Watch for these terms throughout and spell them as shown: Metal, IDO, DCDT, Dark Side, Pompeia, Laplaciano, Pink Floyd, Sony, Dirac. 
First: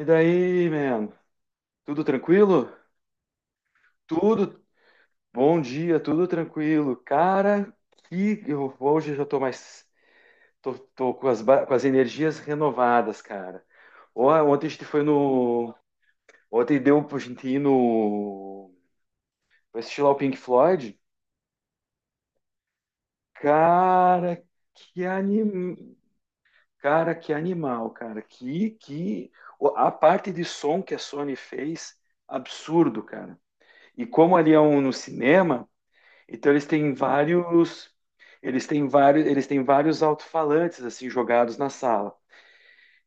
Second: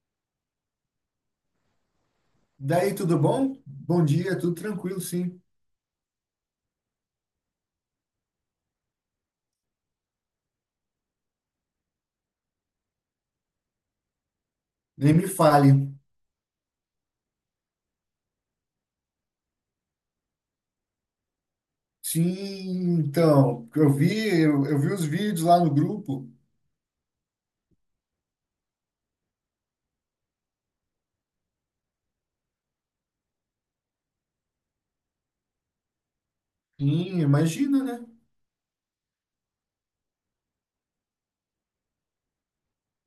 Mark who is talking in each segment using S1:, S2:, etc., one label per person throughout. S1: E daí, man? Tudo tranquilo?
S2: Daí, tudo bom? Bom dia, tudo
S1: Tudo.
S2: tranquilo, sim.
S1: Bom dia, tudo tranquilo. Cara, que eu hoje eu já tô mais tô, tô com as energias renovadas, cara. Ó, ontem a gente foi
S2: Nem me fale.
S1: no, ontem deu pra gente ir no pra assistir lá o Pink Floyd.
S2: Sim, então, eu vi,
S1: Cara,
S2: eu vi
S1: que
S2: os vídeos lá no
S1: anim...
S2: grupo.
S1: cara, que animal, cara. Que a parte de som que a Sony fez, absurdo, cara. E como ali é um no cinema. Então
S2: Sim, imagina, né?
S1: eles têm vários alto-falantes assim jogados na sala.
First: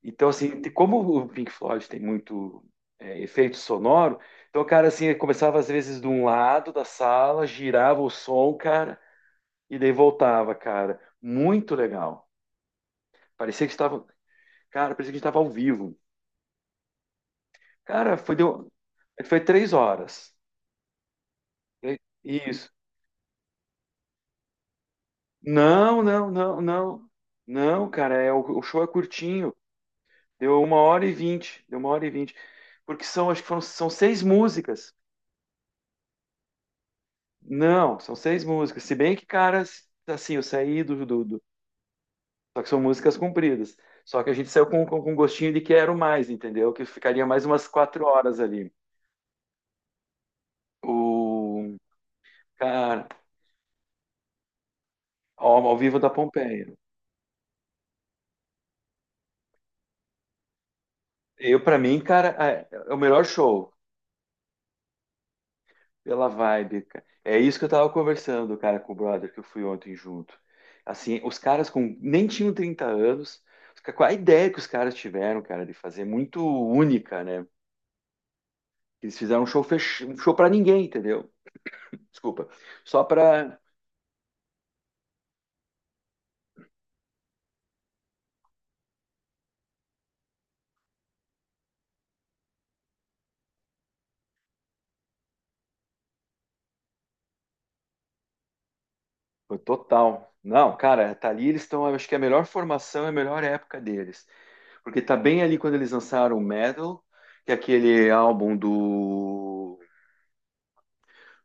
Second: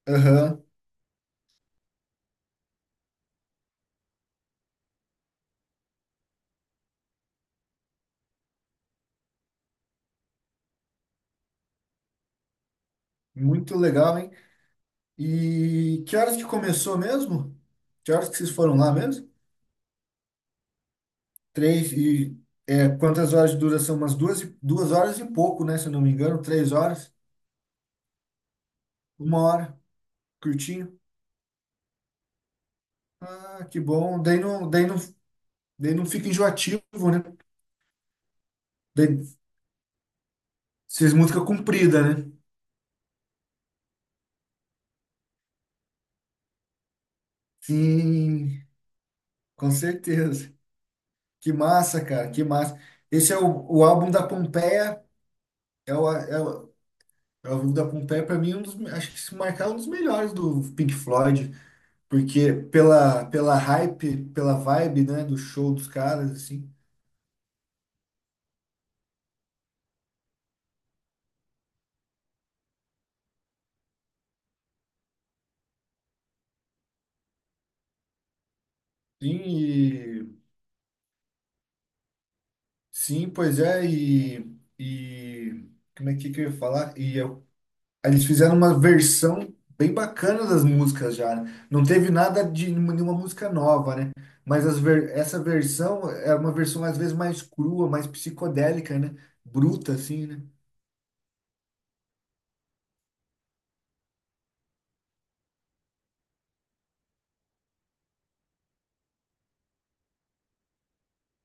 S1: Então assim,
S2: Aham,
S1: como o Pink Floyd tem muito efeito sonoro, então o cara assim começava às vezes de um lado da sala, girava o som, cara, e daí voltava, cara. Muito legal. Parecia que
S2: muito
S1: estava,
S2: legal, hein?
S1: cara, parecia que estava ao vivo.
S2: E que horas que começou mesmo? Que
S1: Cara,
S2: horas que vocês foram lá mesmo?
S1: foi 3 horas.
S2: Três e
S1: Isso.
S2: é, quantas horas de duração? Umas duas, duas horas e pouco, né? Se eu
S1: Não,
S2: não me
S1: não,
S2: engano,
S1: não,
S2: três
S1: não.
S2: horas,
S1: Não, cara, o show é
S2: uma
S1: curtinho.
S2: hora,
S1: Deu uma
S2: curtinho.
S1: hora e vinte. Deu 1h20. Porque são, acho que foram,
S2: Ah, que
S1: são
S2: bom.
S1: seis músicas.
S2: Daí não fica enjoativo, né?
S1: Não, são seis músicas. Se bem que,
S2: Daí
S1: cara, assim, eu saí
S2: vocês música comprida, né?
S1: só que são músicas compridas. Só que a gente saiu com gostinho de quero mais, entendeu? Que ficaria mais umas 4 horas
S2: Sim,
S1: ali.
S2: com certeza. Que
S1: O.
S2: massa, cara, que massa.
S1: Cara,
S2: Esse é o álbum da Pompeia.
S1: ao
S2: É
S1: vivo da Pompeia.
S2: é o álbum da Pompeia, para mim, um dos, acho que se marcar um dos melhores do Pink Floyd,
S1: Eu, pra mim, cara,
S2: porque
S1: é o
S2: pela,
S1: melhor
S2: pela
S1: show.
S2: hype, pela vibe, né, do show dos
S1: Pela
S2: caras, assim.
S1: vibe, cara. É isso que eu tava conversando, cara, com o brother que eu fui ontem junto. Assim, os caras com nem tinham 30 anos. Qual a ideia que os caras tiveram, cara, de fazer muito única, né? Eles
S2: Sim,
S1: fizeram um show
S2: e-
S1: para ninguém, entendeu? Desculpa. Só
S2: sim,
S1: para
S2: pois é, e como é que eu ia falar? E eu eles fizeram uma versão bem bacana das músicas já, né? Não teve nada de nenhuma música nova, né? Mas as ver- essa versão é uma versão às vezes mais crua, mais psicodélica, né? Bruta, assim,
S1: total.
S2: né?
S1: Não, cara, tá ali eles estão, acho que é a melhor formação, é a melhor época deles, porque tá bem ali quando eles lançaram o Metal, que é aquele álbum do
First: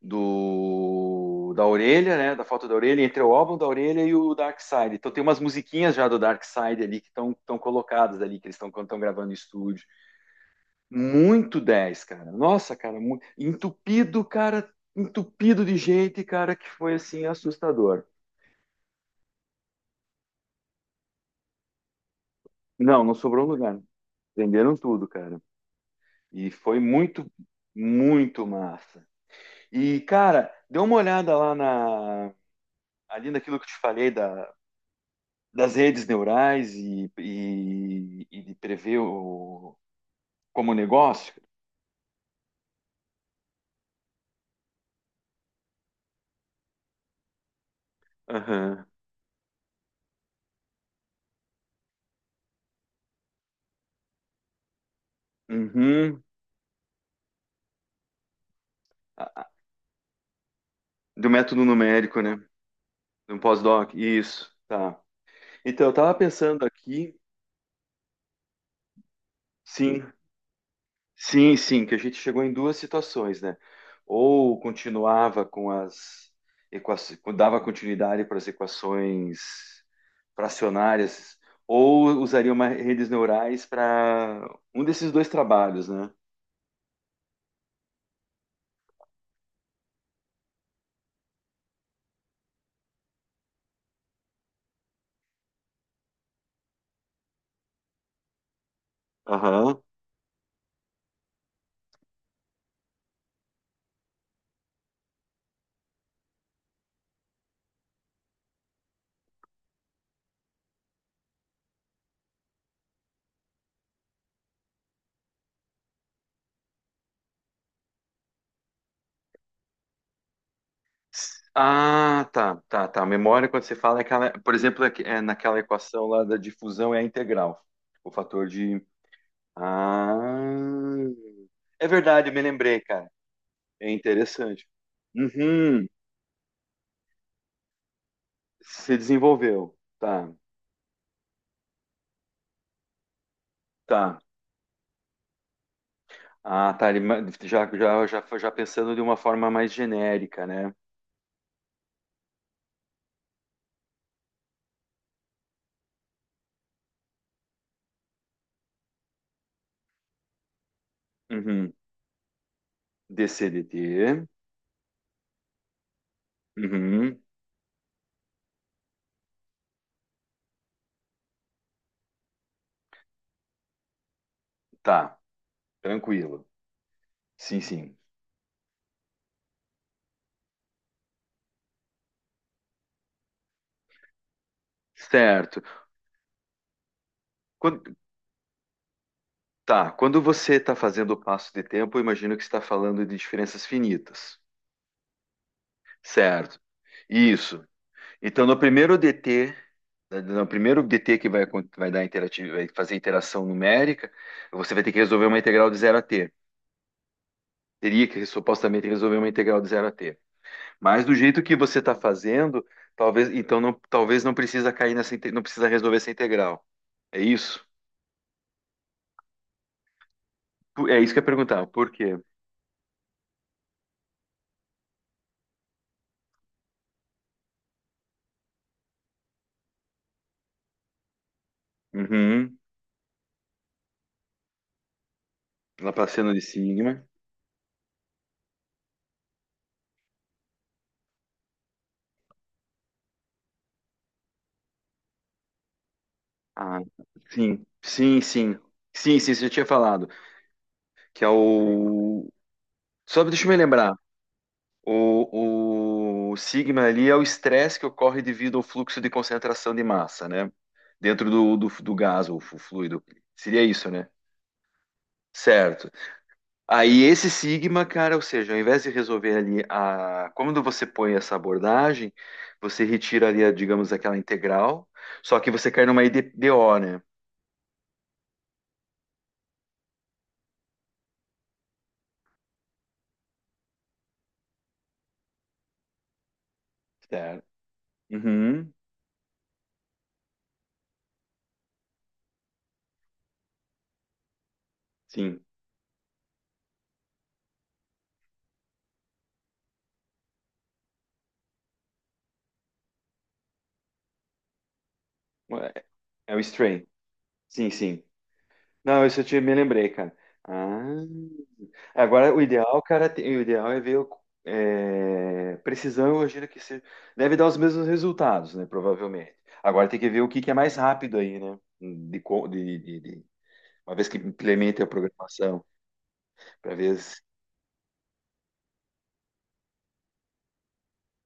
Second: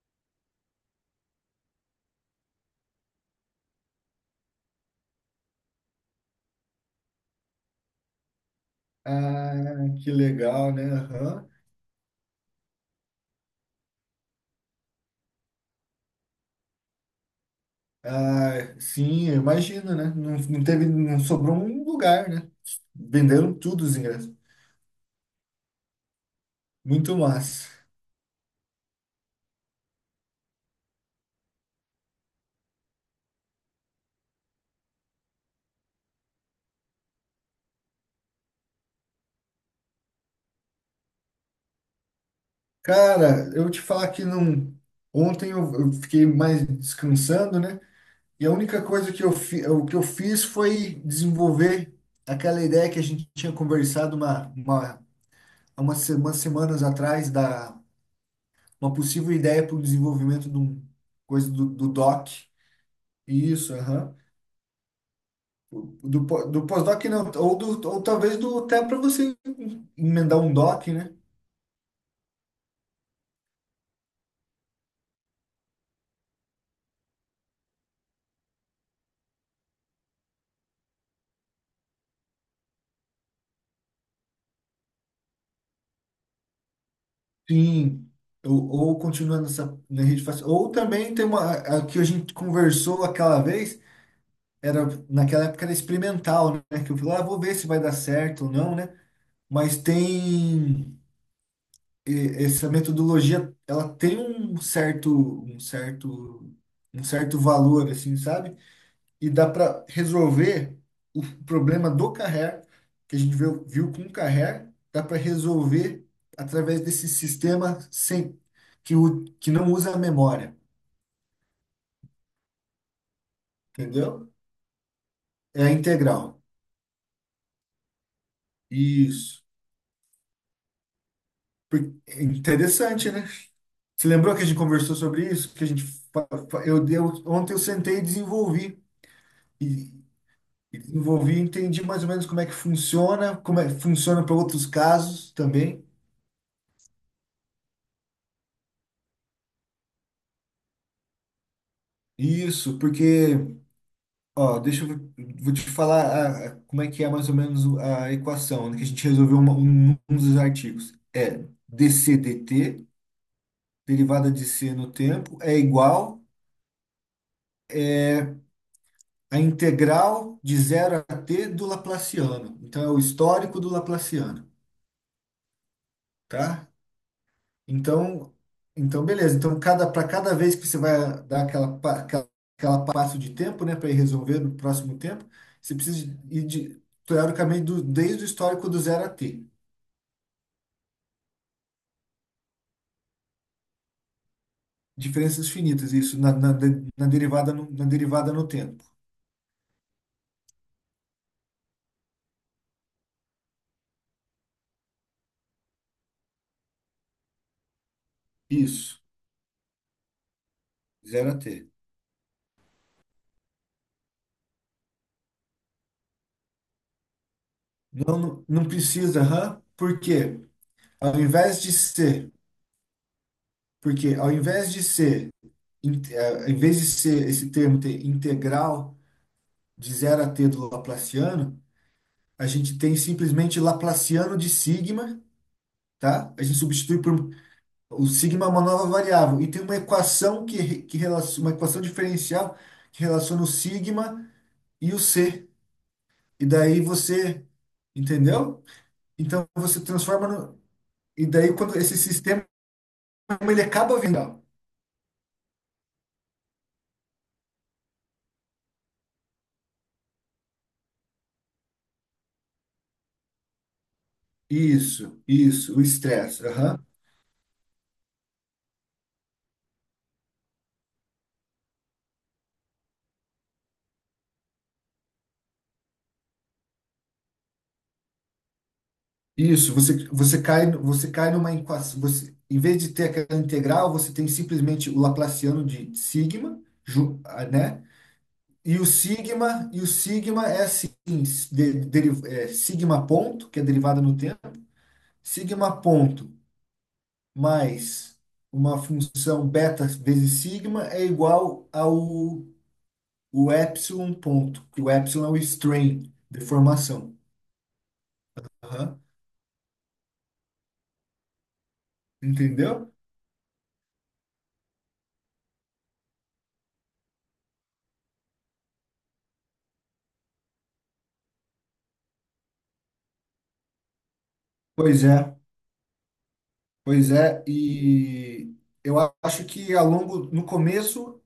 S1: do da orelha, né? Da foto da orelha, entre o álbum da orelha e o Dark Side. Então tem umas musiquinhas já do Dark Side ali que estão colocadas ali, que eles estão quando estão gravando em
S2: Ah,
S1: estúdio.
S2: que legal, né? Aham.
S1: Muito 10 cara. Nossa, cara, muito entupido, cara, entupido de gente, cara, que foi assim assustador.
S2: Ah, sim, eu imagino, né? Não, não teve, não sobrou um lugar, né?
S1: Não, não sobrou
S2: Venderam
S1: lugar.
S2: tudo os ingressos.
S1: Venderam tudo, cara. E foi
S2: Muito
S1: muito,
S2: massa.
S1: muito massa. E, cara, dê uma olhada lá na. Ali naquilo que eu te falei da, das redes neurais e de prever o, como negócio?
S2: Cara, eu te falar que não. Ontem eu, fiquei mais descansando, né? E a única
S1: Aham.
S2: coisa que eu, fi, o que eu fiz foi desenvolver aquela ideia que a gente tinha conversado há umas se-
S1: Uhum.
S2: umas semanas atrás, da uma possível ideia para o desenvolvimento de um,
S1: Do
S2: coisa
S1: método
S2: do, do
S1: numérico,
S2: doc.
S1: né? Do
S2: Isso,
S1: pós-doc.
S2: aham.
S1: Isso, tá.
S2: O-
S1: Então, eu estava
S2: Do, po- do
S1: pensando
S2: pós-doc
S1: aqui,
S2: não, ou, do, ou talvez do até para você
S1: sim,
S2: emendar um doc, né?
S1: sim, sim, que a gente chegou em duas situações, né? Ou continuava com as equações, dava continuidade para as equações fracionárias, ou usaria uma redes neurais para um desses dois trabalhos, né?
S2: Sim. Ou continuando essa na rede fácil. Ou também tem uma a que a gente conversou aquela vez era naquela época era experimental, né? Que eu falei, ah, vou ver se vai dar certo ou não, né? Mas
S1: Aham.
S2: tem e- essa metodologia, ela tem um certo, um certo valor, assim, sabe? E dá para resolver o problema do carrer, que a gente viu, com o carrer, dá para resolver através desse sistema sem que, o, que não usa a memória,
S1: Ah, tá, tá, tá. Memória, quando você fala, é aquela,
S2: entendeu?
S1: por exemplo, é naquela
S2: É a
S1: equação lá
S2: integral.
S1: da difusão é a integral. O fator de.
S2: Isso.
S1: Ah, é
S2: Por- é
S1: verdade, eu me lembrei, cara.
S2: interessante, né?
S1: É
S2: Você lembrou que a gente
S1: interessante.
S2: conversou sobre isso? Que a gente
S1: Uhum,
S2: fa- eu deu ontem eu sentei e desenvolvi
S1: se desenvolveu.
S2: e,
S1: Tá,
S2: desenvolvi, e entendi mais ou menos como é que funciona, como é que
S1: tá.
S2: funciona para outros casos também.
S1: Ah, tá. Já, já, já, já pensando de uma forma mais genérica, né?
S2: Isso, porque ó, deixa eu vou te falar a- como é que é mais ou menos a equação né, que a gente resolveu uma- um dos artigos. É
S1: Uhum.
S2: dc dt,
S1: DCDT.
S2: derivada de c no tempo, é igual
S1: Uhum.
S2: à integral de zero a t do Laplaciano. Então é o histórico do Laplaciano.
S1: Tá, tranquilo.
S2: Tá?
S1: Sim, sim.
S2: Então, então beleza. Então, cada, para cada vez que você vai dar aquela, pa- aquela, aquela passo de tempo, né, para ir resolver no próximo tempo,
S1: Certo.
S2: você precisa ir de, teoricamente do, desde o histórico do zero a t.
S1: Tá, quando você está fazendo o passo de tempo, eu imagino que está falando de diferenças finitas,
S2: Diferenças finitas, isso, na,
S1: certo?
S2: de-
S1: Isso.
S2: na derivada
S1: Então,
S2: no
S1: no
S2: tempo.
S1: primeiro DT, no primeiro DT que vai, vai fazer interação numérica, você vai ter que resolver uma integral de zero a t. Teria que supostamente
S2: Isso,
S1: resolver uma integral de zero a t. Mas do
S2: zero a
S1: jeito que
S2: t.
S1: você está fazendo, talvez, então não, talvez não precisa cair não precisa resolver essa integral. É isso?
S2: Não, não não precisa, hã? Por quê?
S1: É isso que
S2: Ao
S1: eu ia
S2: invés
S1: perguntar.
S2: de
S1: Por quê?
S2: ser, porque ao invés de ser in- eh, em vez de ser esse termo ter integral de zero a t do Laplaciano, a
S1: Uhum.
S2: gente tem simplesmente Laplaciano de sigma,
S1: Laplaciano
S2: tá?
S1: de
S2: A gente substitui
S1: sigma.
S2: por o sigma é uma nova variável e tem uma equação que, relaciona, uma equação diferencial que relaciona o sigma e o c. E
S1: Ah,
S2: daí você,
S1: sim, sim, sim.
S2: entendeu?
S1: Sim, sim, você
S2: Então
S1: já tinha
S2: você
S1: falado.
S2: transforma no,
S1: Que
S2: e
S1: é
S2: daí quando esse
S1: o.
S2: sistema
S1: Só deixa eu me
S2: ele
S1: lembrar.
S2: acaba vindo.
S1: O sigma ali é o estresse que ocorre devido ao fluxo de concentração de massa, né? Dentro do gás ou fluido. Seria isso, né?
S2: Isso, o
S1: Certo.
S2: estresse. Aham.
S1: Aí esse sigma, cara, ou seja, ao invés de resolver ali a. Quando você põe essa abordagem, você retira ali, a, digamos, aquela integral, só que você cai numa IDO, né?
S2: Isso, você, você cai numa equação, você, em vez de ter aquela integral, você tem simplesmente o Laplaciano de sigma, ju-
S1: Certo.
S2: ah, né?
S1: Uhum,
S2: E o sigma, é assim, s- de- deri- é, sigma ponto, que é derivada no tempo,
S1: sim.
S2: sigma ponto mais uma função beta vezes sigma é igual ao o epsilon ponto, que o epsilon é o
S1: É
S2: strain,
S1: é o Stray.
S2: deformação.
S1: Sim, sim.
S2: Aham,
S1: Não, isso eu te, me lembrei, cara. Ah, agora o ideal,
S2: entendeu?
S1: cara, o ideal é ver o, é, precisão, eu imagino que se, deve dar os mesmos resultados, né? Provavelmente. Agora tem que ver o que, que é mais rápido aí, né? De, co- de- uma vez que implemente a
S2: Pois é.
S1: programação, para ver
S2: Pois
S1: se,
S2: é, e eu acho que ao longo, no começo,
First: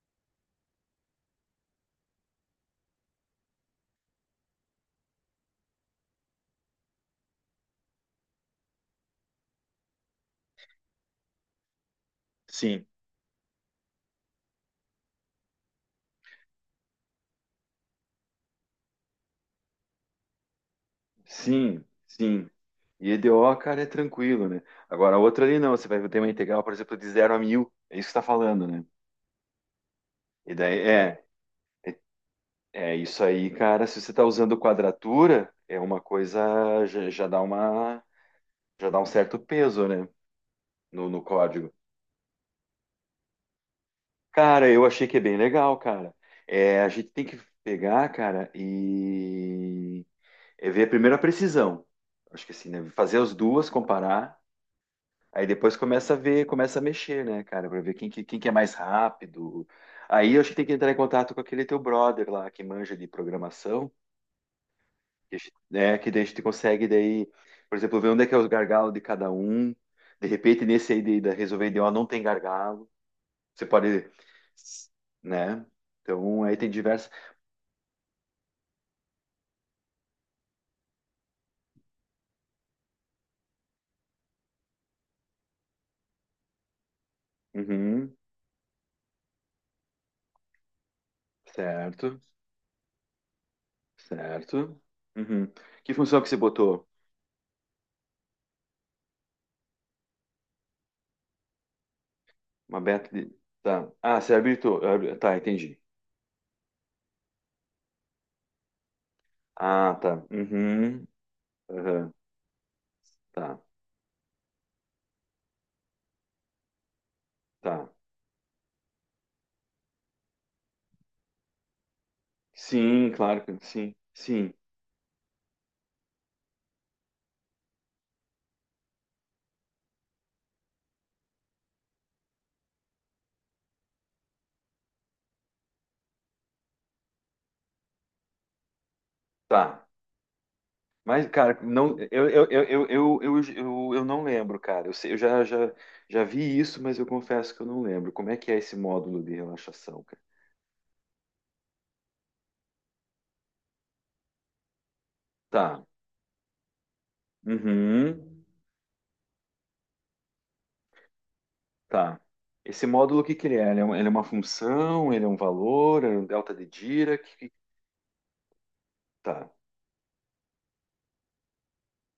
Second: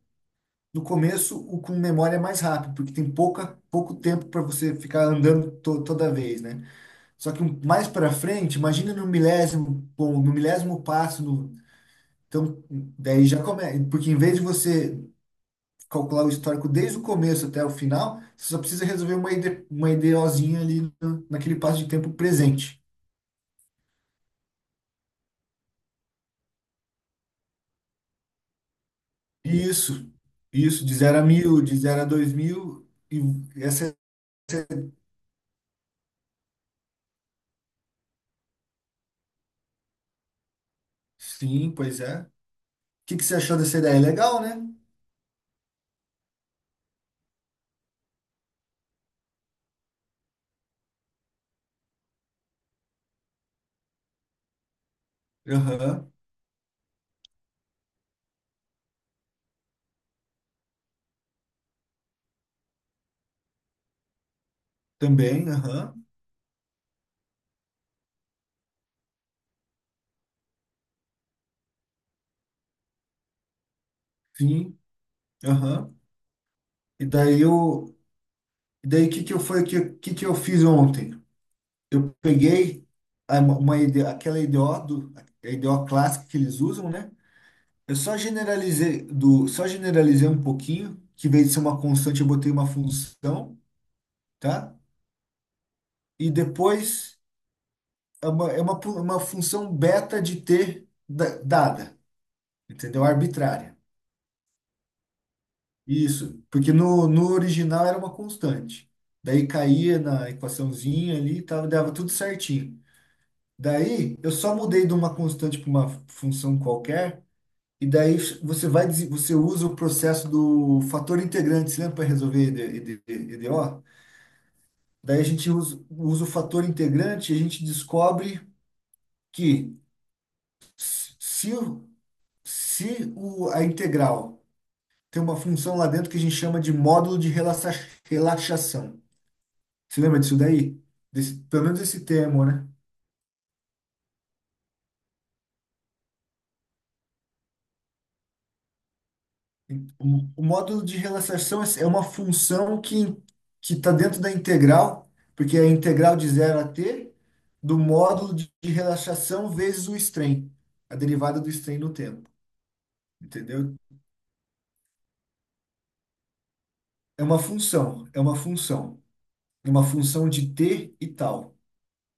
S2: o com memória é mais rápido, porque tem pouca, pouco tempo para você ficar andando to- toda vez, né? Só que um- mais para frente, imagina no milésimo, bom, no milésimo passo, no, então
S1: sim,
S2: daí já começa, porque em vez de você calcular o histórico desde o começo até o final, você só precisa resolver uma ID, uma IDOzinha ali no- naquele passo
S1: sim,
S2: de tempo
S1: sim.
S2: presente.
S1: E EDO, cara, é tranquilo, né? Agora a outra ali não, você vai ter uma integral, por exemplo, de 0 a 1000. É isso que você está falando, né?
S2: Isso,
S1: E daí
S2: isso, de zero
S1: é.
S2: a 1.000 de zero a 2.000
S1: É
S2: e
S1: isso aí, cara.
S2: essa,
S1: Se você está usando quadratura, é uma coisa já, já dá uma, já dá um certo peso, né, no, no
S2: sim,
S1: código.
S2: pois é. O que que você achou dessa ideia? Legal, né?
S1: Cara, eu achei que é bem legal, cara. É, a gente tem que pegar, cara, e é ver primeiro a precisão. Acho que assim, né, fazer as duas, comparar, aí depois
S2: Aham,
S1: começa a ver, começa a mexer, né, cara, para ver quem que é mais rápido. Aí eu acho que tem que entrar em contato com aquele teu brother lá que manja de programação. Que a
S2: também,
S1: gente,
S2: aham,
S1: né, que daí a gente consegue daí, por exemplo, ver onde é que é os gargalos de cada um. De repente, nesse aí de, da resolver de ó, não tem gargalo. Você pode,
S2: sim,
S1: né?
S2: aham.
S1: Então, aí tem
S2: E
S1: diversas.
S2: daí eu, e daí que eu foi que eu fiz ontem? Eu peguei a- uma ideia, aquela IDO do, a IDO clássica que eles usam, né? Eu
S1: Uhum,
S2: só generalizei do, só generalizei um pouquinho, que em vez de ser uma
S1: certo,
S2: constante, eu botei uma função, tá?
S1: certo. Uhum. Que função que
S2: E
S1: você botou?
S2: depois é uma, pu- uma função beta de t da- dada,
S1: Uma
S2: entendeu?
S1: beta de...
S2: Arbitrária.
S1: Tá. Ah, você habilitou. Ah, tá, entendi.
S2: Isso, porque no, no original era uma constante. Daí
S1: Ah,
S2: caía
S1: tá.
S2: na
S1: Uhum.
S2: equaçãozinha ali, tava, dava tudo
S1: Aham.
S2: certinho.
S1: Tá,
S2: Daí eu só mudei de uma constante para uma função qualquer, e
S1: tá.
S2: daí você vai, dese- você usa o processo do fator integrante, você lembra para resolver ED,
S1: Sim, claro que
S2: EDO?
S1: sim. Sim,
S2: Daí a gente usa, o fator integrante e a gente descobre que se o- se o, a integral tem uma função lá dentro que a gente chama de módulo de relaxa- relaxação.
S1: tá.
S2: Você lembra disso daí?
S1: Mas,
S2: Desse-
S1: cara,
S2: pelo menos
S1: não,
S2: esse
S1: eu,
S2: termo,
S1: eu, eu,
S2: né?
S1: eu, eu, eu, eu eu não lembro, cara. Eu, eu já, já, já vi isso, mas eu confesso que eu não lembro. Como é que é esse módulo de relaxação, cara?
S2: O, módulo de relaxação é uma função que está dentro da integral, porque é a
S1: Tá.
S2: integral de zero a t do módulo
S1: Uhum.
S2: de, relaxação vezes o strain, a derivada do strain no
S1: Tá.
S2: tempo,
S1: Esse módulo, o que que ele é?
S2: entendeu?
S1: Ele é ele é uma função, ele é um valor, é um delta de
S2: É
S1: Dirac.
S2: uma
S1: Que.
S2: função,
S1: Tá.
S2: é uma função de t e tal.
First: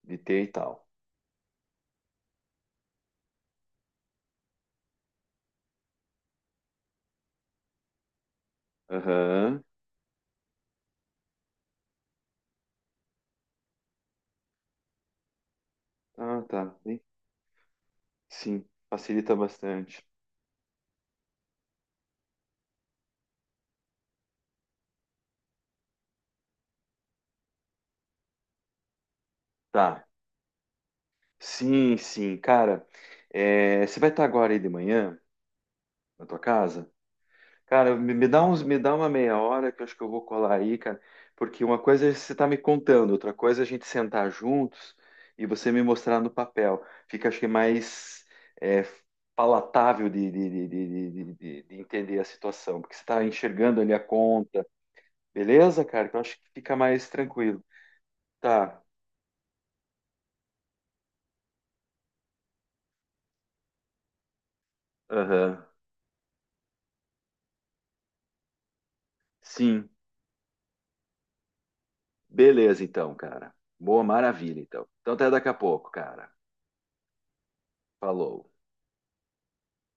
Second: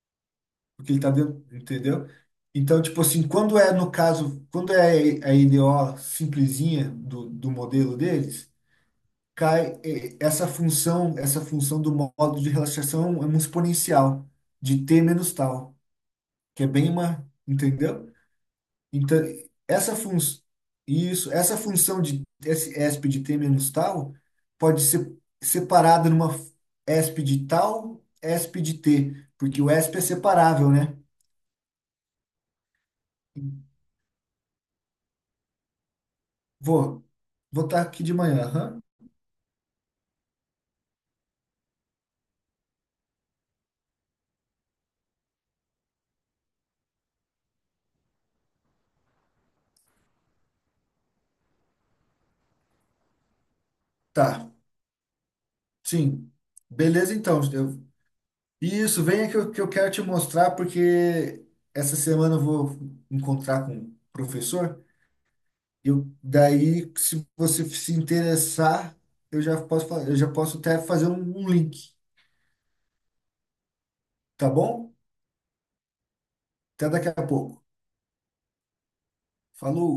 S1: De T e tal.
S2: Porque ele tá dentro, entendeu? Então, tipo assim, quando é no caso, quando é a IDO simplesinha do, do modelo deles,
S1: Aham.
S2: cai eh, essa função, do modo de relaxação é um exponencial de t menos tal,
S1: Ah,
S2: que é
S1: tá.
S2: bem uma, entendeu?
S1: Sim.
S2: Então,
S1: Facilita
S2: essa
S1: bastante.
S2: função isso, essa função de esse esp de t menos tal pode ser separada numa esp de tal, esp de t, porque o esp é
S1: Tá.
S2: separável, né?
S1: Sim, sim. Cara, é, você vai estar agora aí de manhã na tua casa?
S2: Vou. Vou estar
S1: Cara,
S2: aqui
S1: me
S2: de
S1: me dá
S2: manhã.
S1: uns, me
S2: Aham.
S1: dá uma meia hora que eu acho que eu vou colar aí, cara, porque uma coisa é você tá me contando, outra coisa é a gente sentar juntos e você me mostrar no papel. Fica, acho que, mais é, palatável de entender a situação, porque você tá enxergando ali a
S2: Tá.
S1: conta, beleza, cara? Que eu
S2: Sim.
S1: acho que fica mais
S2: Beleza, então.
S1: tranquilo.
S2: Eu...
S1: Tá,
S2: Isso, venha que eu, quero te mostrar, porque essa semana eu vou encontrar com o professor.
S1: aham.
S2: Eu, daí, se você se interessar, eu já posso,
S1: Sim,
S2: fa- eu já posso até fazer um, um link,
S1: beleza então, cara. Boa,
S2: tá
S1: maravilha então.
S2: bom?
S1: Então até daqui a pouco, cara.
S2: Até daqui a pouco.
S1: Falou.
S2: Falou.